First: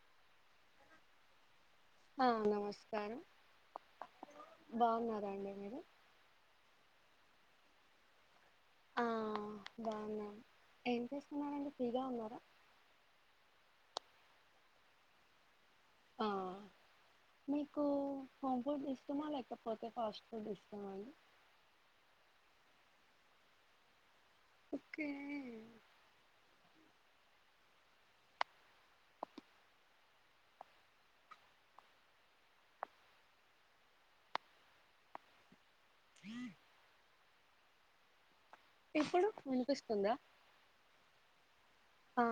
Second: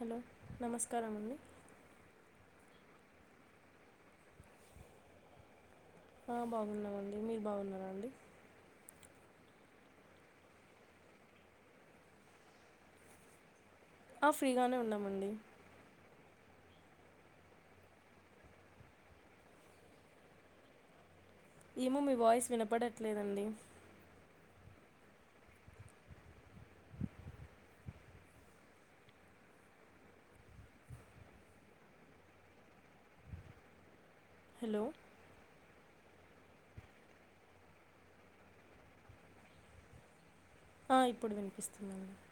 Hello నమస్కారమండి ఆ నమస్కారం బాగున్నారండి మీరు ఆ బాగున్నామండి మీరు బాగున్నారా అండి. ఆ దాన్నా ఎం చేసున్నారండి ఫ్రీగా ఉన్నారా? ఆ ఫ్రీగానే ఉన్నామండి. ఆ మీకు హోమ్ ఫుడ్ ఇస్టమా, లేకపోతే ఫాస్ట్ ఫుడ్ ఇస్టమా అండి. ఏమో మీ వాయిస్ వినపడట్లేదండి. ఓకే హలో హ ఇప్పుడు వినిపిస్తుందా? ఆ ఇప్పుడు వినిపిస్తుంది. ఆ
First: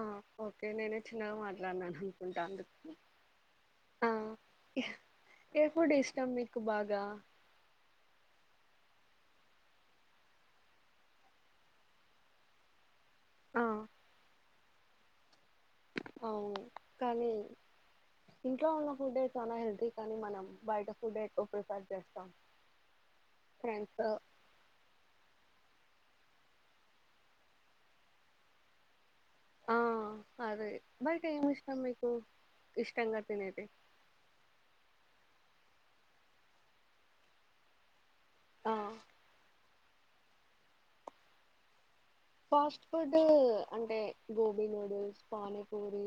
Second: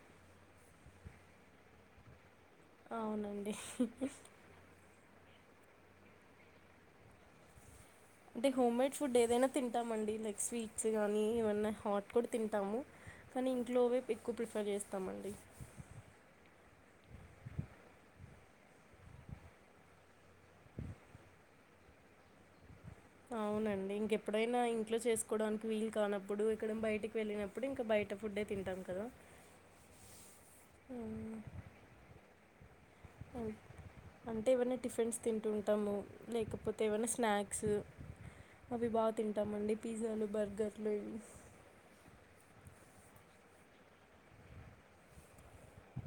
ఓకే నేనే చిన్నగా మాట్లాడినాను. అనుకుంటా అందుకు అవునండి హుహు ఎప్పుడు ఇష్టం మీకు బాగా అంటే హోమ్ మేడ్ ఫుడ్ ఏదైనా తింటామండి. లైక్ స్వీట్స్ గానీ, ఏమన్నా హాట్ కూడా తింటాము. కానీ ఆ ఇంట్లోవే ఎక్కువ ప్రిప్ చేస్తామండి. అవును కానీ ఇంట్లో ఉన్న ఫుడే చాలా హెల్తీ కానీ మనం బయట ఫుడ్ ఎక్కువ ప్రిఫర్ చేస్తాం. అవునండి ఫ్రెండ్స్ తో ఇంకెప్పుడైనా ఇంట్లో చేసుకు వండుకోవడానికి వీల్ కానప్పుడు ఇక్కడ బయటికి వెళ్ళినప్పుడు ఇంకా బయట ఫుడ్డే తింటాం కదా. ఆ అదే బయట ఉమ్, ఏం ఇష్టం మీకు ఇష్టంగా తినేది అంటే ఏవన్న టిఫిన్స్ తింటూ ఉంటాము లేకపోతే ఏమైనా స్నాక్స్ ఆ అవి బా తింటామండి పిజ్జాలు బర్గర్లు ఇవి ఫాస్ట్ ఫుడ్ అంటే గోబీ నూడుల్స్ పానీపూరి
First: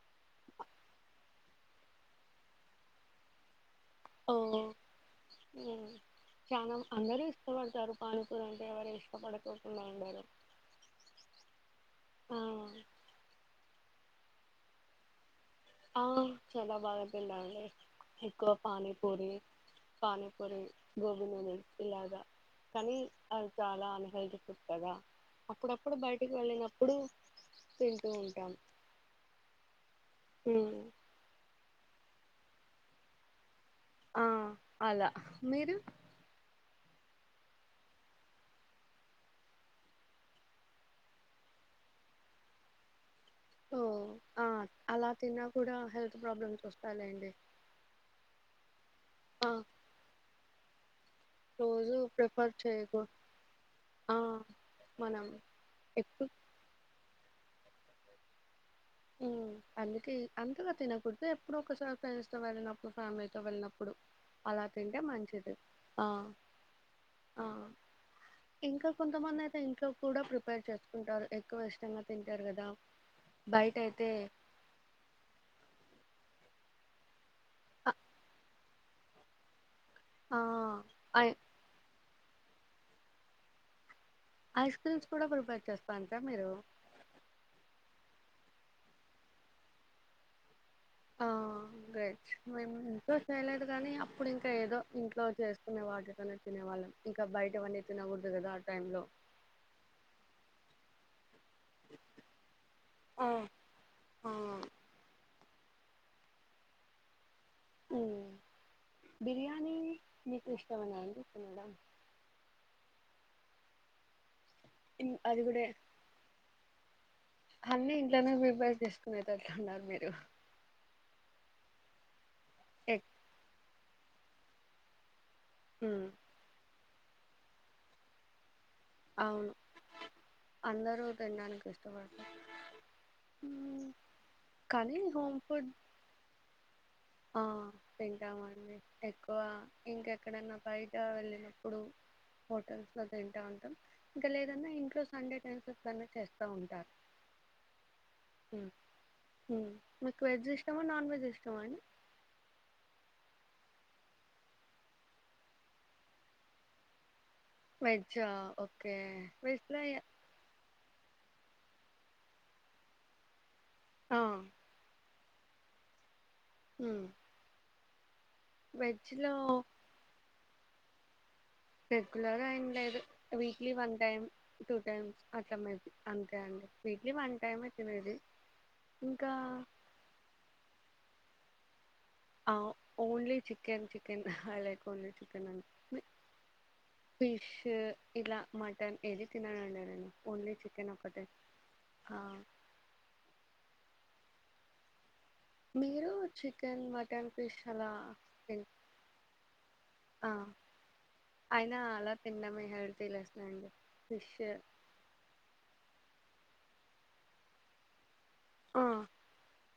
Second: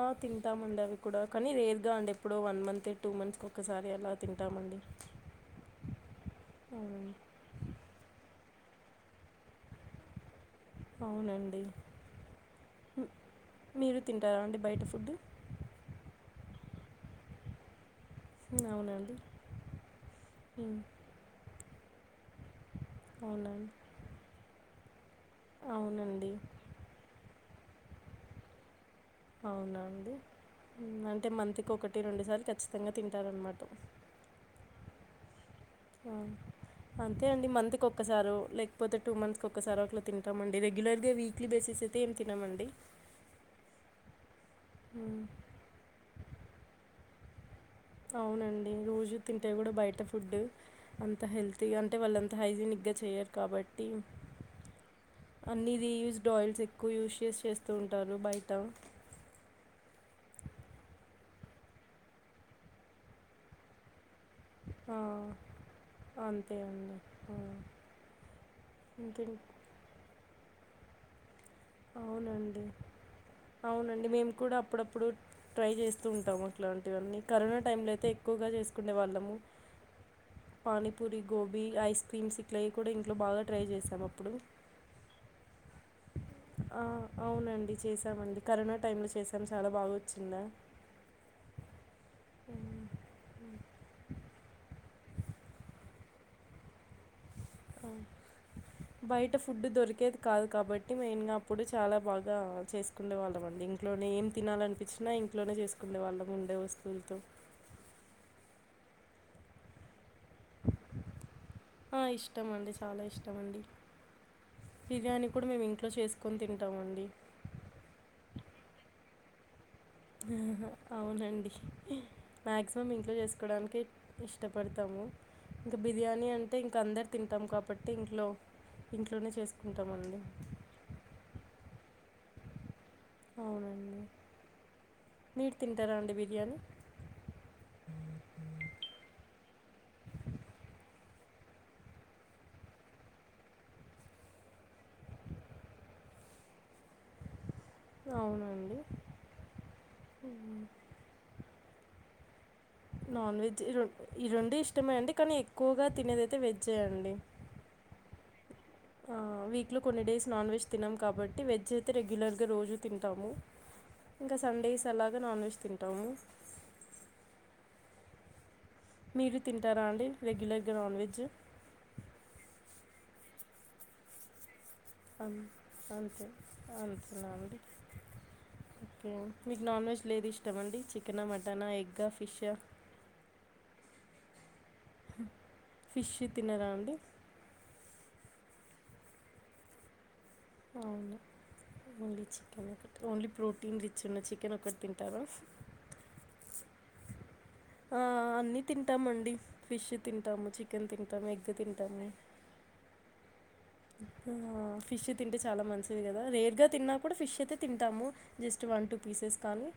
ఆ తింటామండి అవి కూడా కానీ రేర్గా అండి ఎప్పుడో వన్ మంత్ టూ మంత్స్ కి ఒక ఓ చాలా అవునండి అందరూ ఇష్టపడతారు పానీపురి ఎవరు ఇష్టపడకోకుండా ఉండరు అవునండి ఆ మీరు తింటారా అండి బయట ఫుడ్ ఆ చాలా బాగా తిండా అండి ఎక్కువ అవునండి పానీపూరి పనీపూరి ఉమ్, గోబి న్యూడిల్స్ ఇలాగా కానీ అ అవునండి చాలా అన్ హెల్త్ ఫు కదా? అప్పుడప్పుడు అవునండి బయటికి వెళ్ళినప్పుడు తింటూ ఉంటాం అవునవును ఉమ్ అంటే మంత్ కి ఒకట్ ఒకటీ రెండుసార్లు ఖచ్చితంగా తింటారన్నమాట ఆ అలా మీరు ఆ, అంతే అండి మంత్ కి ఒక్కసారో లేకపోతే టూ మంత్స్ ఒక్కసారో అట్లా తింటామండి రెగ్యులర్గా వీక్లీ బేసిస్ అయితే ఏం తినమండి ఓ ఆ అలా ఉమ్, తిన్నా కూడా హెల్త్ ప్రాబ్లమ్స్ వస్తాలేండి మ్ అవునండి రోజు తింటే కూడా బయట ఫుడ్ అంత హెల్తీగా అంటే రోజు వాళ్ళు అంత ప్రిఫర్ హైజెనిక్ గా చేయకు చెయ్యరు కాబట్టి ఆ మనం అన్నీ ఎప్పుడు రియూస్డ్ ఆయిల్స్ ఎక్కువ యూస్ చేసి చేస్తూ ఉంటారు బయట అందుకే అంతగా తినకూడదు ఎప్పుడు ఒకసారి ఫ్రెండ్స్ తో వెళ్ళినప్పుడు ఫ్యామిలీతో వెళ్ళినప్పుడు అలా ఆ, తింటే మంచిది ఆ అంతే అండి ఆ ఇంకా ఇంకేం కొంతమంది అయితే ఇంట్లో కూడా బెటర్ ఇంకా కష్టంగా తింటారు అవునండి కదా బై అవునండి మేము కూడా అప్పుడప్పుడు ట్రై చేస్ స్తుంటాము ఇట్లాంటివన్నీ కరోనా టైంలో అయితే ఎక్కువగా చేస్ కునే వాళ్ళము ఆ పనీపూరి ఐ గోభీ ఐస్ పిన్స్ ఇట్లయి కూడా ఇంట్లో బాగా ట్రై చేసాము అప్ ఐస్ క్రీమ్స్ కూడా ప్రీపేర్ చేస్ ఆ అవునండి చేసి స్తామండి కరోనా టైమ్ంలో చేసాము చాలా బాగోచ్చిందా ఆ గై మేం ఇంకో ఉమ్. సెలర్ కానీ అప్పుడు ఇంకా ఏదో ఇంట్లో చేసుకునే వాటితోనే తినేవాళ్ళం ఇంకా బయటవన్నీ తినకూడదు కదా ఆ టైమ్ లో ట్టి మైన్గ ఇప్పుడు చాలా బాగా చేసుకుండే ఆ వాళ్ళం అండి ఇంట్లోనే ఏం ఆ తినాలనిపించినా ఇం ఇంట్లోనే చేసుకుండే వాళ్ళం ఉండే వస్తువులతో హ్మ్ బిర్యానీ నీ మీకు ఇష్టమనా అండి తినడం మండి ఇన్ బిర్యానీ కూడా మేము ఇంట్లో చేసుకొని తిం టమండీ అన్ని ఇంట్లోనే ప్రిపర్ చేసుకునేటట్లు ఉన్నారు ఆహా అవునండి మాక్సిమం ఎక్ ఇంట్లో చేసుకోవడానికి ఇష్టపడతాము ఇంకా ఉమ్ బిర్యానీ అంటే ఇంక అందరు తింటాం కాబట్టి ఇంట్లొ అవును అందరూ తిన్డానిక ష్టమండి అవునండి హోమ్ మీరు ఫుడ్ తింటరా అండి బిర్యాని ఆ తింటామండి ఎక్కువ ఇంక ఎక్కడన్న బయట వెళ్ళినప్పుడు హోటల్స్ లొ తింటా ఉంటం ఇంక లేదన్న ఇంట్లొ సండె టైమ్స్ లొ కర్రీ చేస్తా ఉంటారు అవునండి మీకు వెజ్ ఉమ్. ఇష్టమా నాన్ వెజ్ ఇష్టమా అండి నాన్ వెజ్ ఈ రెండ్ ఈ రెండు ఇష్టమే అండి కానీ ఎక్కువగా తినేదైతే వెజ్జే అండి వెజ్జా ఆ ఓక్ ఆ వీక్ లొ కొన్ని డేస్ నాన్ వెజ్ తినం కాబట్టి వెజ్ అయ్తె రెగ్యులర్గ రోజు తింటాము ఆ ఇంగ సండేస్ అలా ద నాన్ వెజ్ తింటాము ఊ మీరు తింటారా అండి రెగ్యులర్ గ నాన్ వెజ్జు రెగ్యులర్ ఏం లేదు వీక్లీ వన్ టైం అం అంతె వీక్లీ అంతేనా వన్ అండి టైమే తినేది ఒకే ఇంకా మీక్ నాన్ వెజ్ లేద్ ఇష్టమ అండి చికె క్కెన మటన ఎగ్ ఆ ఓన్లీ చికెన్ చిక్ కెనా లేద్ ఓన్లీ చికెన్ విత్ ఫిష్ తినరా అండి ఫిష్ ఇర మటన్ ఏది తిననండి నేను ఓన్లీ చికెన్ అవ్ను ఒకటే ఆ only chicken only protein rich చిన్న చికెన్ ఒకట్ తింటారా మీరూ చికెన్ మటన్ ఫిష్ అలా ఆ అన్ని తిన్ తింటామండి ఫిష్ ఆ! తింటాము చికెన్ తింటాము ఎగ్ అయినా తింటాము అలా తినడమే హెల్తీ లెస్ అండి. ఆ ఫిష్ ఫిష్ తింటె చాల మంత్స్ ది కదా రేర్గ తిన్నా కూడ ఫిష్ అయితే తింటాము జస్ట్ ఆ! వన్ టు పీసెస్ కాని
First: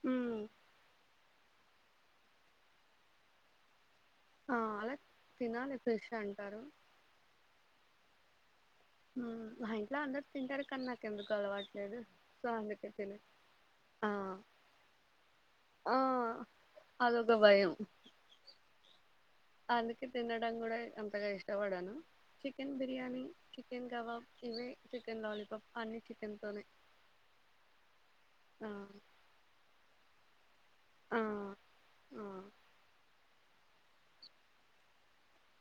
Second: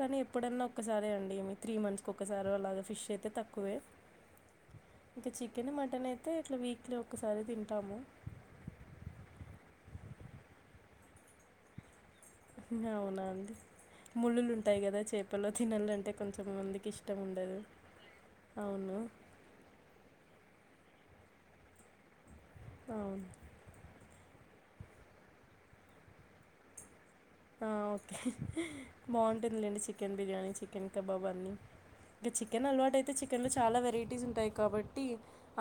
కాని హ్మ్. ఎప్పుడన్న ఒక్కసారే అండి ఏమి త్రీ మంత్స్ కోక్కసారో అలాగ ఫిష్ అయితె తక్కువే ఆ! అలా ఇంక చికెన్ తినాలి మటన్ ఫిష్ అయితే ఇట్ల అంటారు. వీక్లి ఒక్కసారె తింట్ తామో మా ఇంట్లొ అందర్ తింటారు కాన్ నాకెందుకొ అలవాట్లేదు సో, అందుకే తిన అవునా అండి ఆ! ముళ్ళులు ఉంటయ్ కద చేపలొ ఆ! తినల్లంటె కొంచెం మందికి ఇష్టం అదొక ఉండదు అవును అందుకె తినడం కూడ అంతగా ఇష్టపడను చిక్ చికెన్ బిర్యానీ అవును. చికెన్ కబబ్ ఇవి చికెన్ లాలీపప్ అన్నీ చికెన్ తనే అ ఓకే బాగుంటుందిలేండి చికెన్ బిరియాని చికన్ ఇంక ఆ! కబాబా ని ఆ! ఇంక చికెన్ అలవాటు అయితే చికెన్లో చాలా వెరైటీస్ ఉంటాయి కాబట్టి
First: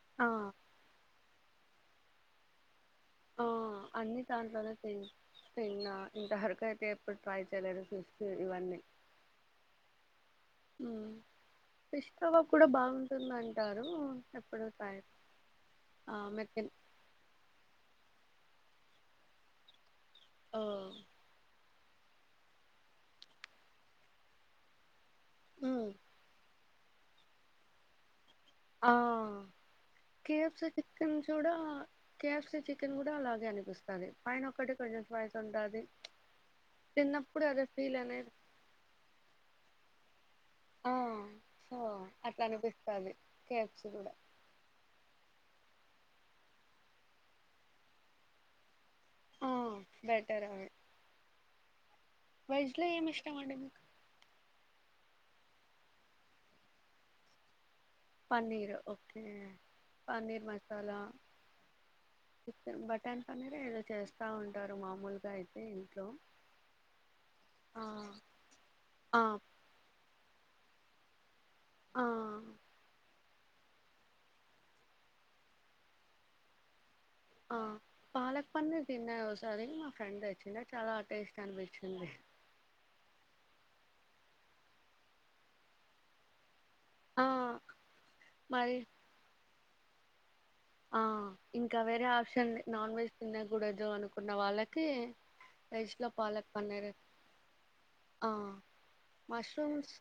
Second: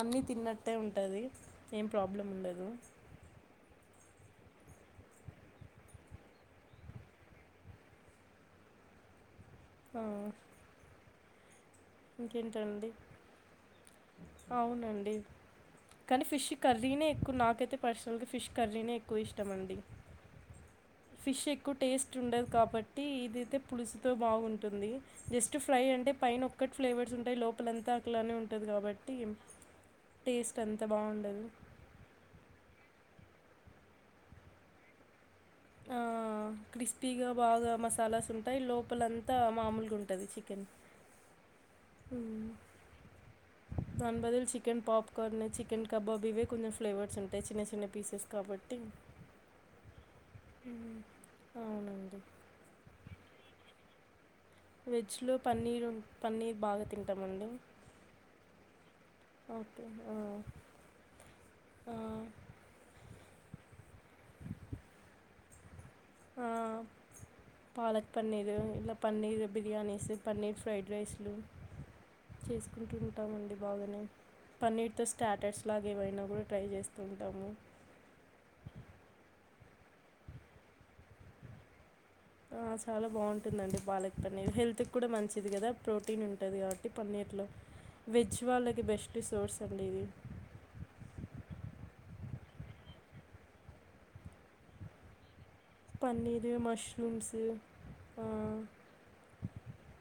అన్ని ఆ! తిన్నట్టే ఉంటది ఏం ప్రాబ్లం ఉండదు ఆ అన్ని దాంట్లోనే తి తిన్నా ఇంతవరకుయితే ఎప్పుడు ట్రై చేయలేదు ఫిష్ ఇవన్నీ ఆ ఫిష్ కవా కూడా ఇంకేంటండి? బాగుంటుంది అంటారు ఎప్పుడు తయ అవునండి. ఆ కానీ ఫిష్ మెకిన్ కర్రీనే ఎక్కువ నాకైతే ఫిష్ కర్రీనే ఎక్కువ ఇష్టం అండి ఓ ఫిష్ ఎక్ ఎక్కువ టేస్ట్ ఉండదు కాబట్టి ఇదైతే పులుసుతో బాగుంటుంది జస్ట్ ఫ్రై అంటే పైన ఒ క్కటి ఫ్లేవర్స్ ఉంటాయి లోపలంతా అట్లనే ఉం ఆ కే ఎఫ్ సి అంత చిక్కెన్ బావుండదు. కూడా కే ఎఫ్ సి చికెన్ కూ అలాగే అనిపిస్తాది పైన ఒక్కటి కొంచెం ఉంటది ఆ క్రిస్పీగా తిన్నప్పుడు అదే బాగా ఫీల్ మసాలాస్ అనేది ఉంటాయి లోపలంతా మామూలుగా ఉం టది చిక్ కెన్ ఆ సో అట్లా అనిపిస్తాది కే ఎఫ్ సి కూడా కొన్ని చికెన్ కబాబీవే కొంచెం ఫ్లేవర్స్ ఉంటాయి చిన్న చిన్న పీసెస్ కాబట్టి ఆ బెటర్ అవి హ్మ్. అవునండి వెజ్ లో ఏమి ఇష్టము అండి మీకు వెజ్లో పన్నీర్ పన్నీర్ బాగా తింటామండి పన్నీర్ ఓకే ఓకే. ఆ! పన్నీర్ మసాలా ఆ! చికెన్ బ టన్ పనిరో ఏదో చేస్తా ఉంటారు మామూలుగా అయితే ఇం ఆ పాలక్ పన్నీరు ఇలా ఆ పన్నీరు బిర్యానీస్ పన్నీర్ ఫ్రైడ్ రైస్లు ఆ చేసుకుంటున్ టా ఉండి బాగానే పన్నీర్తో స్టాటర్స్ లాగా ఏమైనా కూడా ట్రై చేస్త ఆ పాలక్ పన్నీర్ తిన్నావా సారి మా ఫ్రెండ్ తెచ్చింది అది చాలా టేస్ట్ అనిపిచింది చాలా బాగుంటుందండి పాలక్ పన్నీర్ హెల్త్కి కూడా మంచిది కదా ప్రోటీన్ ఉంటది కా ఆ పన్నీర్ లో వెజ్ మరి వాళ్ళకి బెస్ట్ సోర్స్ అండి ఇవి ఆ ఇంకా వేరే ఆప్షన్ నాన్ వెజ్ తిన్నకూడదు అనుకున్న వాళ్ళకి రైస్లో పాలక్ పన్నీర్ పన్నరు మష్రూమ్స్ ఆ మష్రూమ్స్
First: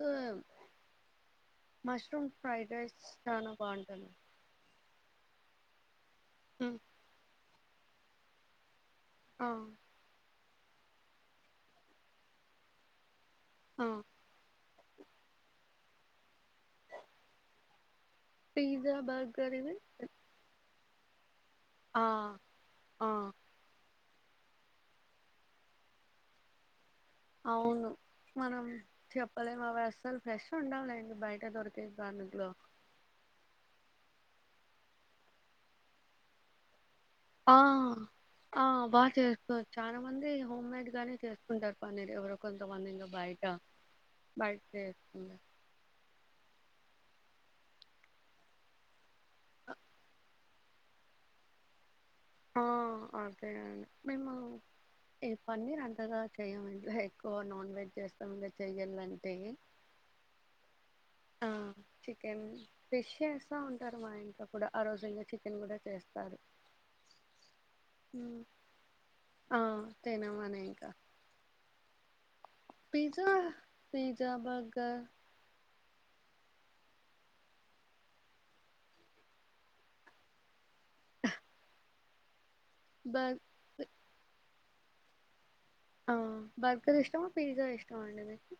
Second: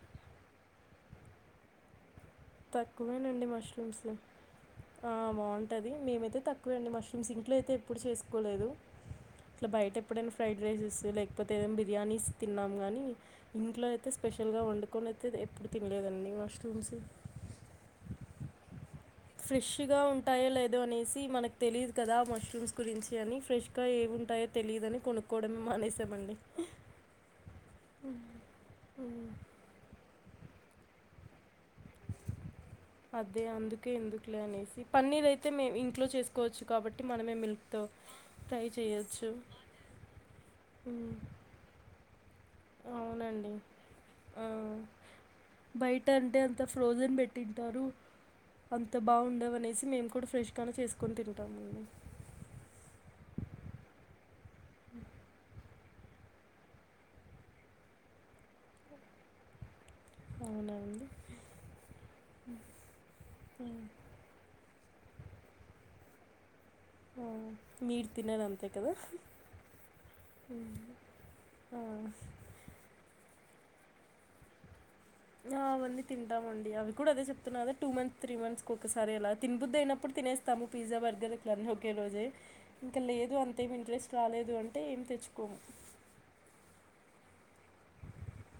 మష్రూమ్ ఫ్రైడ్ రైస్ తక్కువేనండి చాలా మష్రూమ్స్ బాగుంటుంది ఆ బాగుంటది మేమైతే తకువే అండి మష్రూమ్స్ ఇంట్లో అయి ఎప్పుడు చేసుకోలేదు ఆ ఇట్లా బయట ఎప్పుడైనా ఫ్రైడ్ రైసెస్ లేకపోతే ఏదనా బిర్యానీస్ తిన్నాము కానీ ఆ ఇంట్లో అయితే స్పెషల్ గా ఉండు కొనైతే ఎప్పుడు తినలేదండి మష్రూమ్స్ [unintelligible] ఫ్రెష్ ఇవి గా ఉంటాయి లైక్ ఏదో అనేసి మనకి తెలిదు ఆ కదా మష్రూమ్స్ ఆ గురించి అని ఫ్రెష్గా ఏమి ఉంటాయో తెలిదుని కొనుక్కోవడమే మానేసామండి అవును మనం చెప్పలేము అవి అసలు ఫ్రెష్ ాాల బయట దొ బను ే ఎందుకులే అనేసి పన్నీర అయితే మేము ఇంట్లో చేసుకోవచ్చు కాబట్టి మనమే ఆ మిల్క్తో ఫ్రై ఆ బాగా చేయొచ్చు చేసుకో చాలా మంది హోమ్ మేడ్ మ్మ్. గానే చేసుకుంటారు పని [unintelligible] కొంత వందంద అవునండి బయటా బయ అంట అంటే అంత ఫ్రోజన్ పెట్టింటారు అంత బాగుండవ అనేసి మేము కూడా ఫ్రెష్గానే చేసుకొని తింటామ అండి ఆ అదే అండి మేము ఈ పన్నీర్ అంతగా చేయము ఇంలా ఎక్కువ నాన్ వెజ్ చేస్తాము ఇంలా చెయ్యాలంటే అవునండి ఆ చికెన్ ఫిష్ చేస్తా ఉంటారు మా ఇంట్లో కూడా ఆ రోజుగా చికెన్ కూడా చేస్తారు మీీరు హ్మ్. తిన్నారూ అంతే కదా ఆ తినమని ఇంకా ఆ పిజ్జా పిజ్జా బర్గర్ అవన్నీ తింటామండి అవి కూడా అదే చెప్తున్నా కదా టూ మంత్స్ త్రీ మంత్స్ ఒకసారి ఇలా తిపుద్దు అయినప్పుడు తినేస్తాము పిజ్జా బర్గర్ ఇట్లాన్నీ ఒకే రోజే ఇంకా లేదు బర్ అంతేమి ఇంట్రెస్ట్ రాలేదు అ ఏం తెచ్చుకోము ఆ బర్గర్ ఇష్టమా పిజ్జా ఇష్టమా అండి మీకు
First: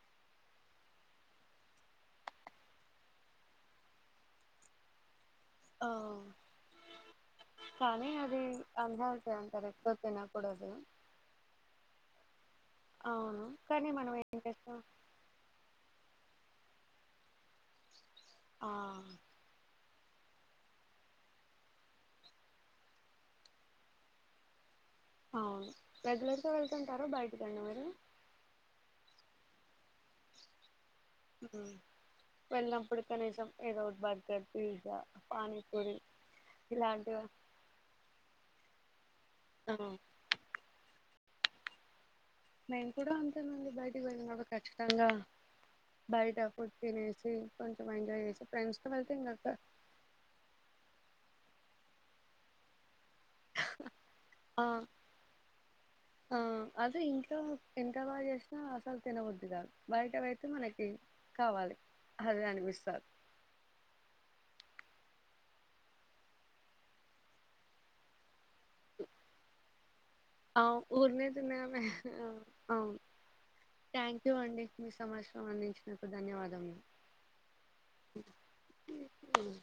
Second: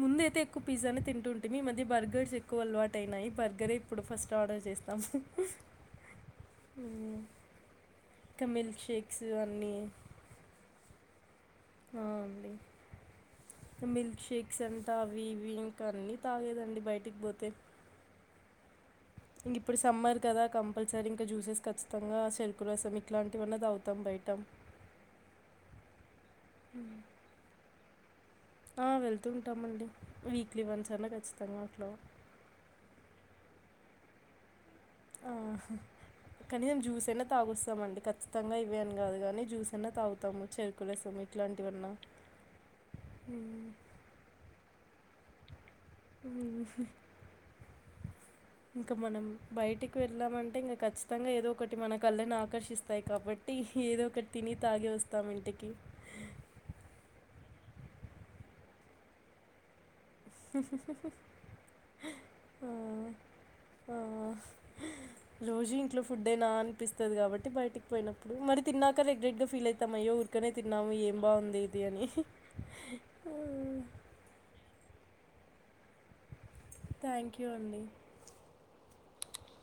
ముందు అయితే ఎక్కువ పిజ్జానే తింటుంటుే మీ ఈ మధ్య బర్గర్స్ ఎక్కువ అలవాటు అయినాయి బర్గరే ఇప్పుడు ఫస్ట్ ఆర్డర్ చేస్తాము ఆ హ్మ్. కానీ అది ఇంకా మిల్క్ షేక్స్ అన్హెల్త్ అంట అన్నీ రెక్ో తినకూడదు అవును అ కానీ మనం మిల్క్ ఏం షేక్ చేస్తాం అంతా అవి ఇవి ఇంకా తాగేదండి బయటికి పోతే ఆ ఇంక ఇప్పుడు సమ్మర్ కదా కంపల్సరీ ఇంకా జ్యూసెస్ ఖచ్చితంగా చెరుకు రసం ఇట్లాంటివివన్నది తాగుతాం బయటం అవును రెగ్యులర్గా వెళ్తుంటారా బయటికి కండి మీరు ఆ వెళ్తుూ ఉంటాం అండి వీక్లీ వన్స్ అన్నా ఖచ్చితంగా అట్లా. వెళ్నపుడు కనీసం ఏదో బర్గర్ పిజ్జా ఆ పానీపూరి కానీ మేము జ్యూస్ ఇలాంటివి అయినా తాగుొస్తామ అండి ఖచ్చితంగా ఇవనీ కాదు గాని జ్యూస్ ఆ అన్నా తాగుతాము చెరుకురసం ఇట్లాంటివన్నా నేను కూడా హ్మ్. అంతేనండి బయటకి వెళ్ళిన కూడాఖచ్చు తంగా బయ ట హ్మ్. ఫుడ్ తినేసి ఎంజాయ్ చేసి ఫ్రెండ్స్ తో ఇంకా వెళ్తే మనం ఇంకా బయటికి వెళ్ళామంటే ఇంకా ఖచ్చి తంగా ఏ దో ఒకటి మన కళ్ళని ఆకర్షిస్ స్తాయి కాబట్టి ఏదో ఒకటి తిని ఆ తాగి వస్తాం ఇంటికి ఆ అదే ఇంట్లో ఎంత బాగా చేసినా అసలు తినబుద్ధి కాదు బయట వైతే మనకి కావాలి అది ఆ! అనిపిస్తారు ఆ! రోజు ఇంట్లో ఫుడ్ డే నా అనిపిస్తది కాబట్టి బయటికి పోయినప్పుడు మరి తిన్నాక రిగ్రెట్గా ఫీల్ అవుతాం అయ్యో ఊరికనే అవ్ తిన్నాము ఏం ఊరికే బావుంది తిన్నమన ఇది అని. అవు ఆ! థ్యాంక్ యూ అండి మీ సమాచారం స్పందించినందుకు ధన్యవాదం థ్యాంక్ యూ అండి ఉమ్